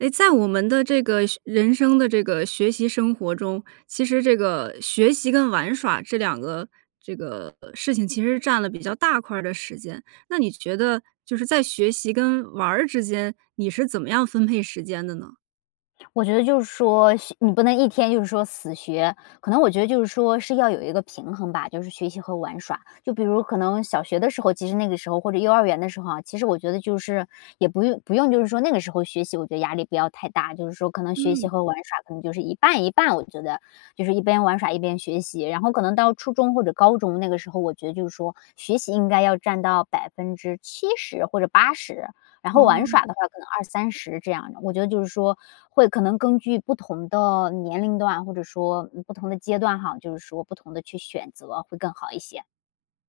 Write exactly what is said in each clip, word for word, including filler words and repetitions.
诶，在我们的这个学人生的这个学习生活中，其实这个学习跟玩耍这两个这个事情其实占了比较大块儿的时间，那你觉得就是在学习跟玩儿之间，你是怎么样分配时间的呢？我觉得就是说学你不能一天就是说死学，可能我觉得就是说是要有一个平衡吧，就是学习和玩耍。就比如可能小学的时候，其实那个时候，或者幼儿园的时候啊，其实我觉得就是也不用不用就是说那个时候学习，我觉得压力不要太大，就是说可能学嗯。习和玩耍可能就是一半一半，我觉得，就是一边玩耍一边学习。然后可能到初中或者高中那个时候，我觉得就是说学习应该要占到百分之七十或者八十，然后玩哦。耍的话，可能二三十这样的，我觉得就是说，会可能根据不同的年龄段，或者说，嗯，不同的阶段哈，就是说不同地去选择会更好一些。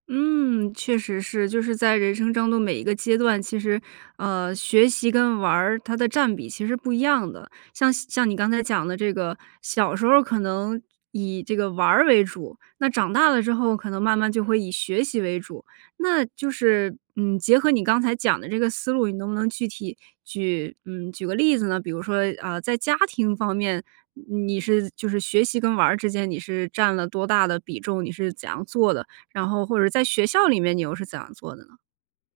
嗯，确实是，就是在人生中的每一个阶段，其实，呃，学习跟玩儿它的占比其实不一样的，像像你刚才讲的这个，小时候儿可能以这个玩儿为主，那长大了之后，可能慢慢就会以学习为主。那就是，嗯，结合你刚才讲的这个思路，你能不能具体举嗯，举个例子呢？比如说啊在家庭方面，你你是就是学习跟玩儿之间，你是占了多大的比重？你是怎样做的？然后或者在学校里面你又是怎样做的呢？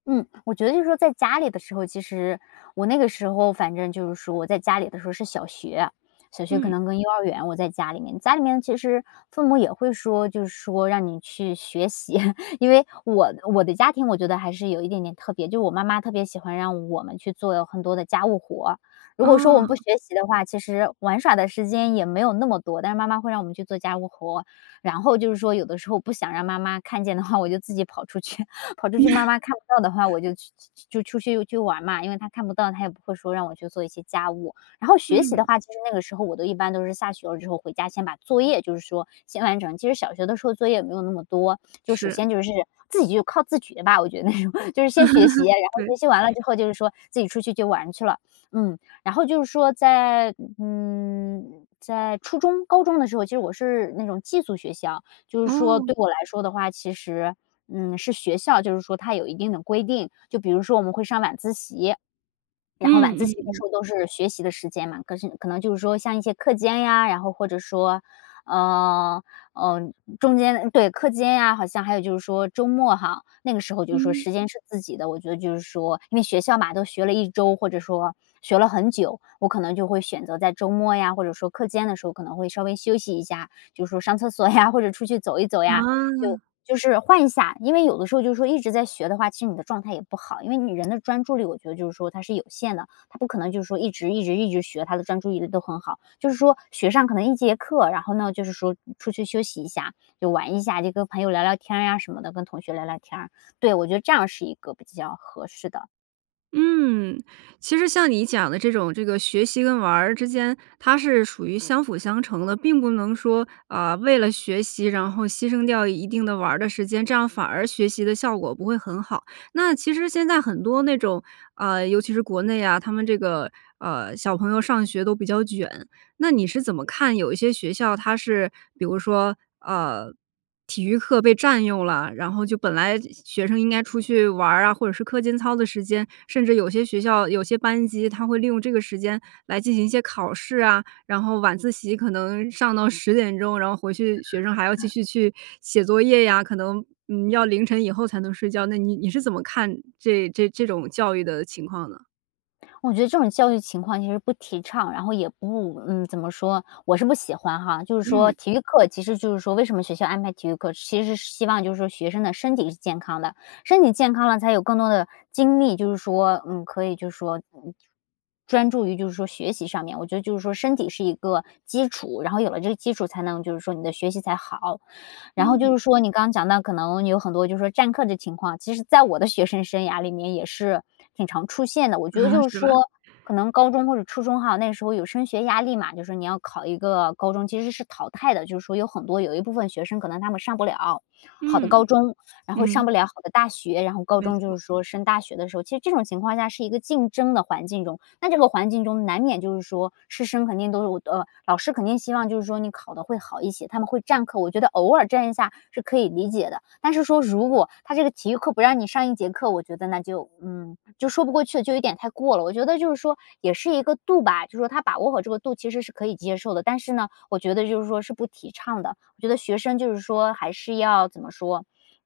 嗯，我觉得就是说在家里的时候其实，我那个时候反正就是说我在家里的时候是小学，小学可嗯。能跟幼儿园，我在家里面。家里面其实父母也会说，就是说让你去学习，因为我我的家庭，我觉得还是有一点点特别，就我妈妈特别喜欢让我们去做很多的家务活。如果说我们不哦。学习的话，其实玩耍的时间也没有那么多，但是妈妈会让我们去做家务活，然后就是说有的时候不想让妈妈看见的话，我就自己跑出去，跑出去妈妈看不到的话，我就去去去就出去去玩嘛，因为她看不到，她也不会说让我去做一些家务。然后学习的嗯。话，其实那个时候我都一般都是下学了之后回家先把作业就是说先完成，其实小学的时候作业也没有那么多，就首是。先就是自己就靠自觉的吧，我觉得那种，就是先学习，然 后对。学习完了之后就是说自己出去就玩去了。嗯，然后就是说在嗯，在初中高中的时候，其实我是那种寄宿学校，就是说哦。对我来说的话，其实嗯，是学校，就是说它有一定的规定，就比如说我们会上晚自习。然后晚嗯自习嗯的嗯。时候都是学习的时间嘛，可是可能就是说像一些课间呀，然后或者说，呃，嗯，中间对，课间呀，好像还有就是说周末哈，那个时候就是说嗯。时间是自己的，我觉得就是说，因为学校嘛，都学了一周，或者说学了很久，我可能就会选择在周末呀，或者说课间的时候，可能会稍微休息一下，就是说上厕所呀，或者出去走一走呀，就啊。就是换一下。因为有的时候就是说一直在学的话，其实你的状态也不好，因为你人的专注力我觉得就是说它是有限的，他不可能就是说一直一直一直学，他的专注力都很好，就是说学上可能一节课，然后呢就是说出去休息一下，就玩一下，就跟朋友聊聊天儿呀什么的，跟同学聊聊天儿，对，我觉得这样是一个比较合适的。嗯，其实像你讲的这种这个学习跟玩儿之间，它是属于相辅相成的。并不能说，啊，为了学习，然后牺牲掉一定的玩儿的时间，这样反而学习的效果不会很好。那其实现在很多那种，呃，尤其是国内啊，他们这个，呃，小朋友上学都比较卷，那你是怎么看有一些学校它是比如说，呃，体育课被占用了，然后就本来学生应该出去玩儿啊，或者是课间操的时间，甚至有些学校有些班级它会利用这个时间来进行一些考试啊，然后晚自习可能上到十点钟，然后回去学生还要继嗯。续去写作业呀，可能，嗯，要凌晨以后才能睡觉。那你你是怎么看这这这种教育的情况呢？我觉得这种教育情况其实不提倡，然后也不嗯，怎么说，我是不喜欢哈。就是说嗯。体育课，其实就是说为什么学校安排体育课，其实是希望就是说学生的身体是健康的。身体健康了，才有更多的精力，就是说嗯，可以就是说专注于就是说学习上面。我觉得就是说身体是一个基础，然后有了这个基础才能，就是说你的学习才好。然后就嗯。是说你刚讲到可能有很多就是占课的情况，其实在我的学生生涯里面也是挺常出现的，我觉得啊，就是是吧？说可能高中或者初中哈，那时候有升学压力嘛，就是说你要考一个高中，其实是淘汰的，就是说有很多有一部分学生可能他们上不了好的高嗯，中，然后上嗯。不了好的大学。然后高没中就错。是说升大学的时候，其实这种情况下是一个竞争的环境中，那这个环境中难免就是说师生肯定都，老师肯定希望就是说你考得会好一些，他们会占课。我觉得偶尔占一下是可以理解的，但是说如果他这个体育课不让你上一节课，我觉得那就，嗯，就说不过去，就有点太过了。我觉得就是说也是一个度吧，就是说他把握好这个度其实是可以接受的，但是呢，我觉得就是说是不提倡的，我觉得学生就是说还是要怎么说，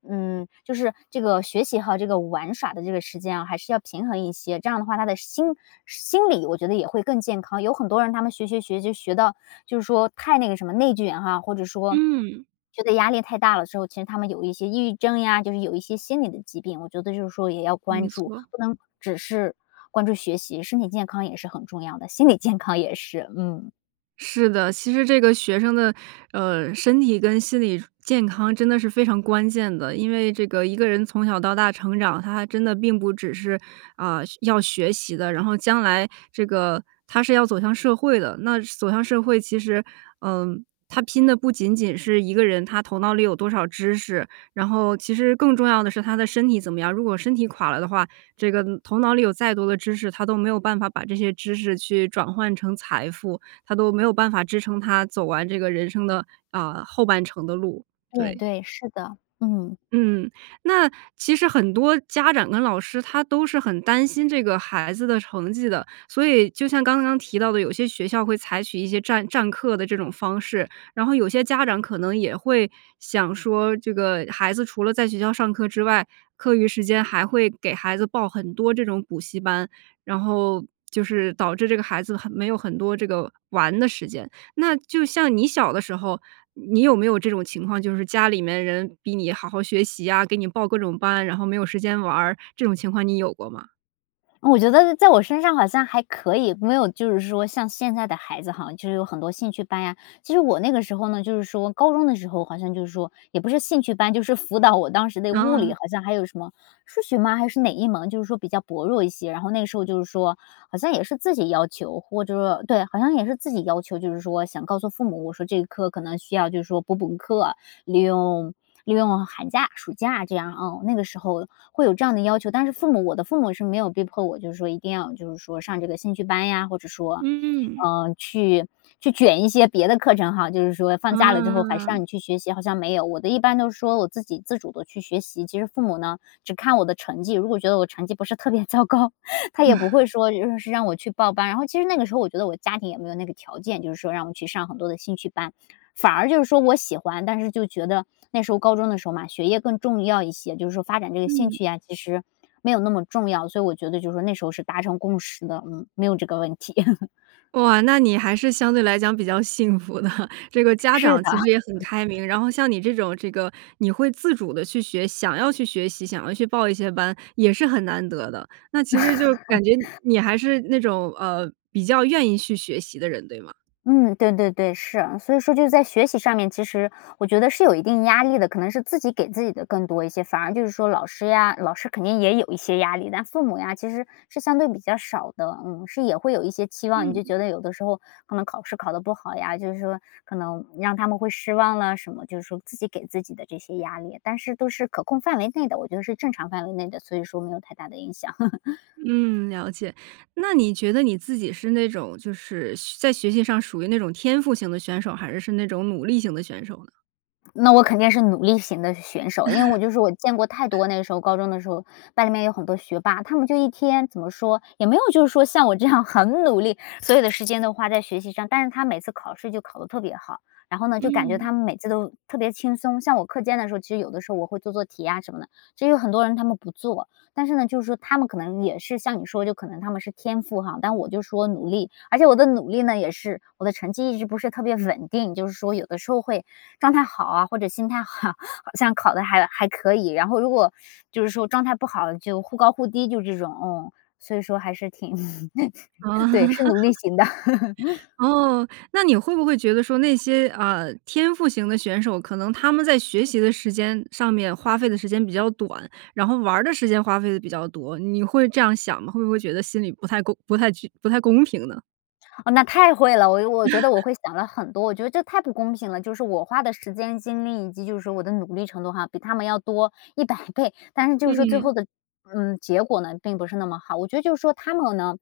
嗯，就是这个学习和这个玩耍的这个时间啊，还是要平衡一些。这样的话他的心心理我觉得也会更健康，有很多人他们学，学，学就学到就是说太那个什么内卷哈，或者说，嗯。觉得压力太大了之后，其实他们有一些抑郁症呀，就是有一些心理的疾病，我觉得就是说也要关没注。错。不能只是关注学习，身体健康也是很重要的，心理健康也是，嗯。是的，其实这个学生的，呃，身体跟心理健康真的是非常关键的，因为这个一个人从小到大成长，他还真的并不只是，啊，学要学习的，然后将来这个他是要走向社会的。那走向社会，其实，嗯，他拼的不仅仅是一个人他头脑里有多少知识，然后其实更重要的是他的身体怎么样。如果身体垮了的话，这个头脑里有再多的知识，他都没有办法把这些知识去转换成财富，他都没有办法支撑他走完这个人生的，啊，后半程的路。对对。对，是的，嗯。嗯，那其实很多家长跟老师他都是很担心这个孩子的成绩的，所以就像刚刚提到的，有些学校会采取一些占占课的这种方式。然后有些家长可能也会想说，这个孩子除了在学校上课之外，课余时间还会给孩子报很多这种补习班，然后就是导致这个孩子很没有很多这个玩的时间，那就像你小的时候，你有没有这种情况？就是家里面人逼你好好学习呀，给你报各种班，然后没有时间玩儿，这种情况你有过吗？我觉得在我身上好像还可以，没有就是说像现在的孩子哈，就是有很多兴趣班呀。其实我那个时候呢，就是说，高中的时候好像就是说，也不是兴趣班，就是辅导我当时的物理，啊。好像还有什么，数学吗，还是哪一门，就是说比较薄弱一些。然后那个时候就是说，好像也是自己要求，我就是说，对，好像也是自己要求，就是说想告诉父母，我说这一科可能需要就是说补补课，利用利用寒假暑假这样，嗯，那个时候会有这样的要求，但是父母我的父母是没有逼迫我，就是说一定要就是说上这个兴趣班呀，或者说嗯。呃，去去卷一些别的课程哈，就是说放假了之后还是让啊。你去学习，好像没有，我的一般都是说我自己自主地去学。其实父母呢，只看我的成绩，如果觉得我成绩不是特别糟糕，他也不 会说就是让我去报班，然后其实那个时候我觉得我家庭也没有那个条件，就是说让我去上很多的兴趣班，反而就是说我喜欢，但是就觉得那时候高中的时候嘛，学业更重要一些，就是说发展这个兴嗯。趣呀，其实没有那么重要，所以我觉得就是说那时候是达成共识的，嗯，没有这个问题。哇，那你还是相对来讲比较幸福的，这个家是长的。其实也很开 明。然后像你这种这个你会自主地去学，想要去学习，想要去报一些班，也是很难得的，那其实就感觉 你还是那种，呃，比较愿意去学习的人，对吗？嗯，对对对，是，所以说就在学习上面，其实我觉得是有一定压力的，可能是自己给自己的更多一些，反而就是说老师呀，老师肯定也有一些压力，但父母呀其实是相对比较少的，嗯。是也会有一些期望，你就嗯。觉得有的时候可能考试考得不好呀，就是说可能让他们会失望了什么，就是说自己给自己的这些压力，但是都是可控范围内的，我觉得是正常范围内的，所以说没有太大的影响。嗯，了解，那你觉得你自己是那种，就是学在学习上属于那种天赋型的选手，还是是那种努力型的选手呢？那我肯定是努力型的选手，因为我就是我见过太 多那个时候-高中的时候-班里面有很多学霸。他们就一天怎么说，也没有就是说像我这样很努力，所有的时间都花在学习上，但是他每次考试就考得特别好，然后呢，就感觉嗯。他们每次都特别轻松。像我课间的时候，其实有的时候我会做做题呀什么的，其实有很多人他们不做，但是呢，就是说他们可能也是像你说的就可能他们是天赋哈，但我就是说努力。而且我的努力呢也是我的成绩一直不是特别稳定，就是说有的时候会状态好啊，或者心态好，好像考的还还可以，然后如果就是说状态不好，就忽高忽低就这种，嗯。所以说还是挺啊。对，是努力 型的。哦，那你会不会觉得说那些，啊，天赋型的选手，可能他们在学习的时间上面花费的时间比较短，然后玩儿的时间花费得比较多，你会这样想吗？会不会觉得心里不太公不太具不太公平呢？哦，那太会了，我我觉得我 会想了很多，我觉得这太不公平了。就是我花的时间精力以及就是我的努力程度哈，比他们要多一百倍，但是就是说最嗯。后的，嗯，结果呢并不是那么好。我觉得就是说他们呢，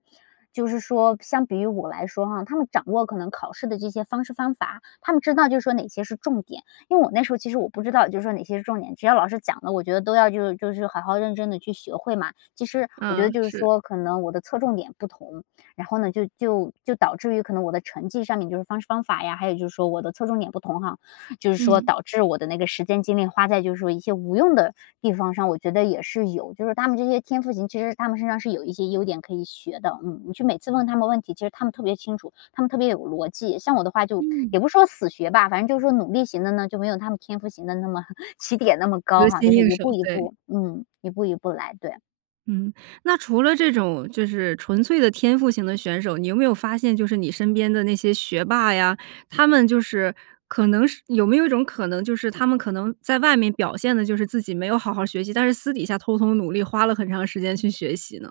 就是说相比于我来说哈，他们掌握可能考试的这些方式方法，他们知道就是说哪些是重点。因为我那时候其实我不知道就是说哪些是重点，只要老师讲的，我觉得都要就是就是好好认真地去学会嘛，其实我觉嗯，得就是是。说可能我的侧重点不同，然后呢就就就导致于可能我的成绩上面就是方式方法呀，还有就是说我的侧重点不同哈。就是说嗯。导致我的那个时间精力花在就是说一些无用的地方上，我觉得也是有。就是他们这些天赋型，其实他们身上是有一些优点可以学的，嗯。你去每次问他们问题，其实他们特别清楚，他们特别有逻辑，像我的话就嗯。也不说死学吧，反正就是说努力型的呢，就没有他们天赋型的那么起点那么高得哈，心就是应一手，步一对。步，嗯，一步一步来，对。嗯，那除了这种就是纯粹的天赋型的选手，你有没有发现就是你身边的那些学霸呀，他们就是可能是有没有一种可能，就是他们可能在外面表现得就是自己没有好好学习，但是私底下偷偷努力花了很长时间去学习呢？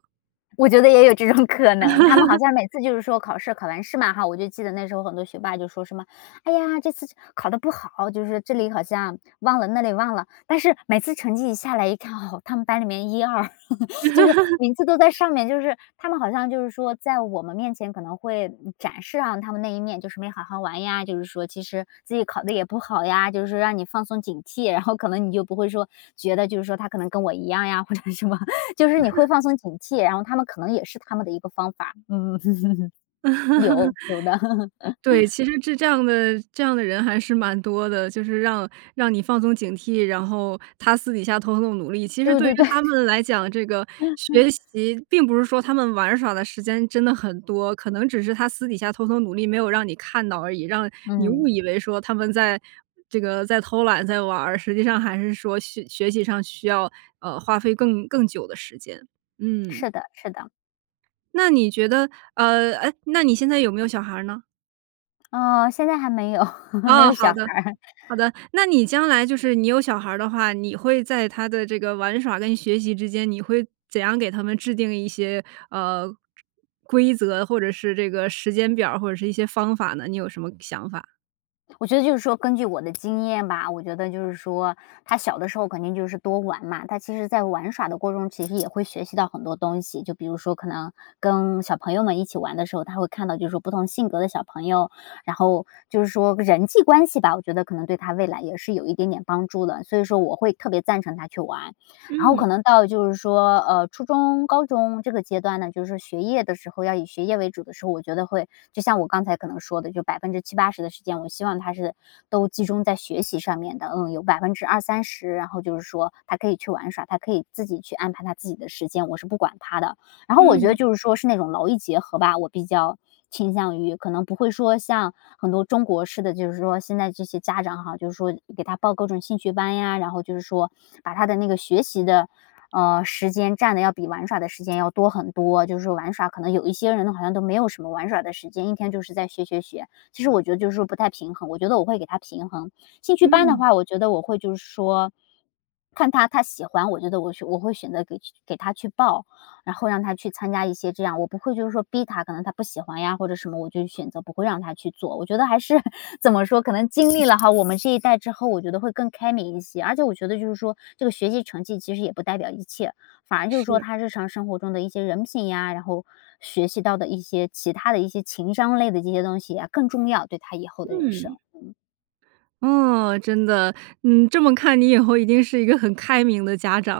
我觉得也有这种可能，他们好 像每次就是说考试考完试嘛哈，我就记得那时候很多学霸就说什么：”哎呀，这次考得不好。“就是这里好像忘了，那里忘了，但是每次成绩一下来一看，哦，他们班里面一二。就是每次都在 上面，就是他们好像就是说在我们面前可能会，嗯，展示上他们那一面就是没好好玩呀，就是说其实自己考得 也不好呀，就是让你放松警惕，然后可能你就不会说觉得就是说他可能跟我一样呀，或者什么，就是你会 放松警惕，然后他们可能也是他们的一个方法。有 有的。对，其 实这这样的这样的人还是蛮多的，就是让让你放松警惕，然后他私底下偷偷努力，其实对对于对对。他们来讲，这个学 习并不是说他们玩耍的时间真的很多，可能只是他私底下偷偷努力，没有让你看到而已，让你误嗯。以为说他们在这个在偷懒在玩儿，实际上还是说学学习上需要，呃，花费更更久的时间。嗯。是的，是的。那你觉得，呃哎，那你现在有没有小孩儿呢？呃，现在还没有，没哦，有好小的，孩儿。好的，那你将来就是你有小孩儿的话，你会在他的这个玩耍跟学习之间，你会怎样给他们制定一些，呃规则，或者是这个时间表儿，或者是一些方法呢？你有什么想法？我觉得就是说根据我的经验吧，我觉得就是说，他小的时候肯定就是多玩嘛，他其实在玩耍的过程中其实也会学习到很多东西。就比如说可能跟小朋友们一起玩的时候，他会看到就是说不同性格的小朋友，然后就是说人际关系吧，我觉得可能对他未来也是有一点点帮助的，所以说我会特别赞成他去玩。然后嗯。可能到就是说呃初中高中这个阶段呢，就是说学业的时候，要以学业为主的时候，我觉得会就像我刚才可能说的就百分之七八十的时间，我希望他是都集中在学习上面的，嗯，有百分之二三十，然后就是说他可以去玩耍，他可以自己去安排他自己的时间，我是不管他的。然后我觉得嗯。就是说是那种劳逸结合吧，我比较倾向于。可能不会说像很多中国式的，就是说现在这些家长哈，就是说给他报各种兴趣班呀，然后就是说把他的那个学习的呃时间占得要比玩耍的时间要多很多，就是说玩耍，可能有一些人好像都没有什么玩耍的时间，一天就是在学，学，学，其实我觉得就是说不太平衡，我觉得我会给他平衡。兴趣班的嗯。话，我觉得我会就是说，看他他喜欢，我觉得我选我会选择给给他去报，然后让他去参加一些这样，我不会就是说逼他，可能他不喜欢呀或者什么，我就选择不会让他去做，我觉得还是怎么说，可能经嗯。历了哈我们这一代之后，我觉得会更开明一些。而且我觉得就是说，这个学习成绩其实也不代表一切，反而就是说是。他日常生活中的一些人品呀，然后学习到的一些其他的一些情商类的这些东西呀，更重要，对他以后的人嗯。生。嗯。哦，真的，嗯，这么看你以后一定是一个很开明的家长。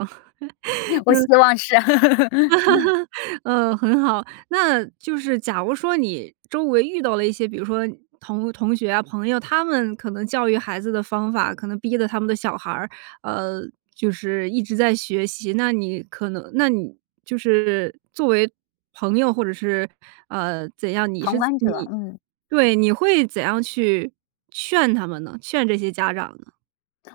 我希 嗯。望是。呃，很好。那就是假如说你周围遇到了一些，比如说同同学啊、朋友，他们可能教育孩子的方法，可能逼得他们的小孩儿，呃，就是一直在学习，那你可能那你就是作为朋友或者是呃怎样，你是旁观者，你嗯。对，你会怎样去劝他们呢？劝这些家长呢？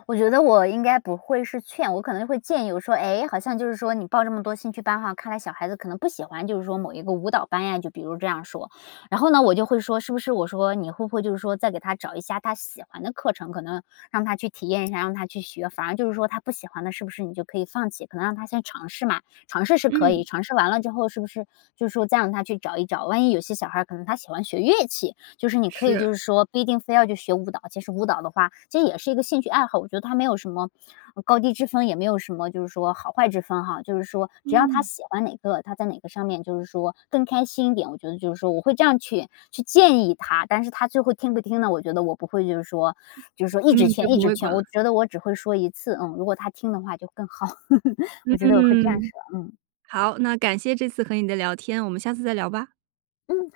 我觉得我应该不会是劝，我可能就会建议我说，哎，好像就是说你报这么多兴趣班哈，看来小孩子可能不喜欢就是说某一个舞蹈班呀，就比如这样说。然后呢我就会说，是不是我说你会不会就是说再给他找一下他喜欢的课程，可能让他去体验一下，让他去学，反而就是说他不喜欢的是不是你就可以放弃？可能让他先尝试嘛，尝试是可嗯。以，尝试完了之后是不是就是说再让他去找一找，万一有些小孩儿可能他喜欢学乐器，就是你可以就是。是说不一定非要去学舞蹈，其实舞蹈的话，这也是一个兴趣爱好，我觉得它没有什么呃高低之分，也没有什么就是说好坏之分哈，就是说只要他嗯。喜欢哪个，他在哪个上面就是说更开心一点，我觉得就是说我会这样去去建议他。但是他最后听不听呢，我觉得我不会就是说就是说一直嗯，就劝一不直会管劝，了。我觉得我只会说一次，嗯，如果他听的话就更好，我觉得我会这样嗯。说。嗯。好，那感谢这次和你的聊天，我们下次再聊吧。嗯，好。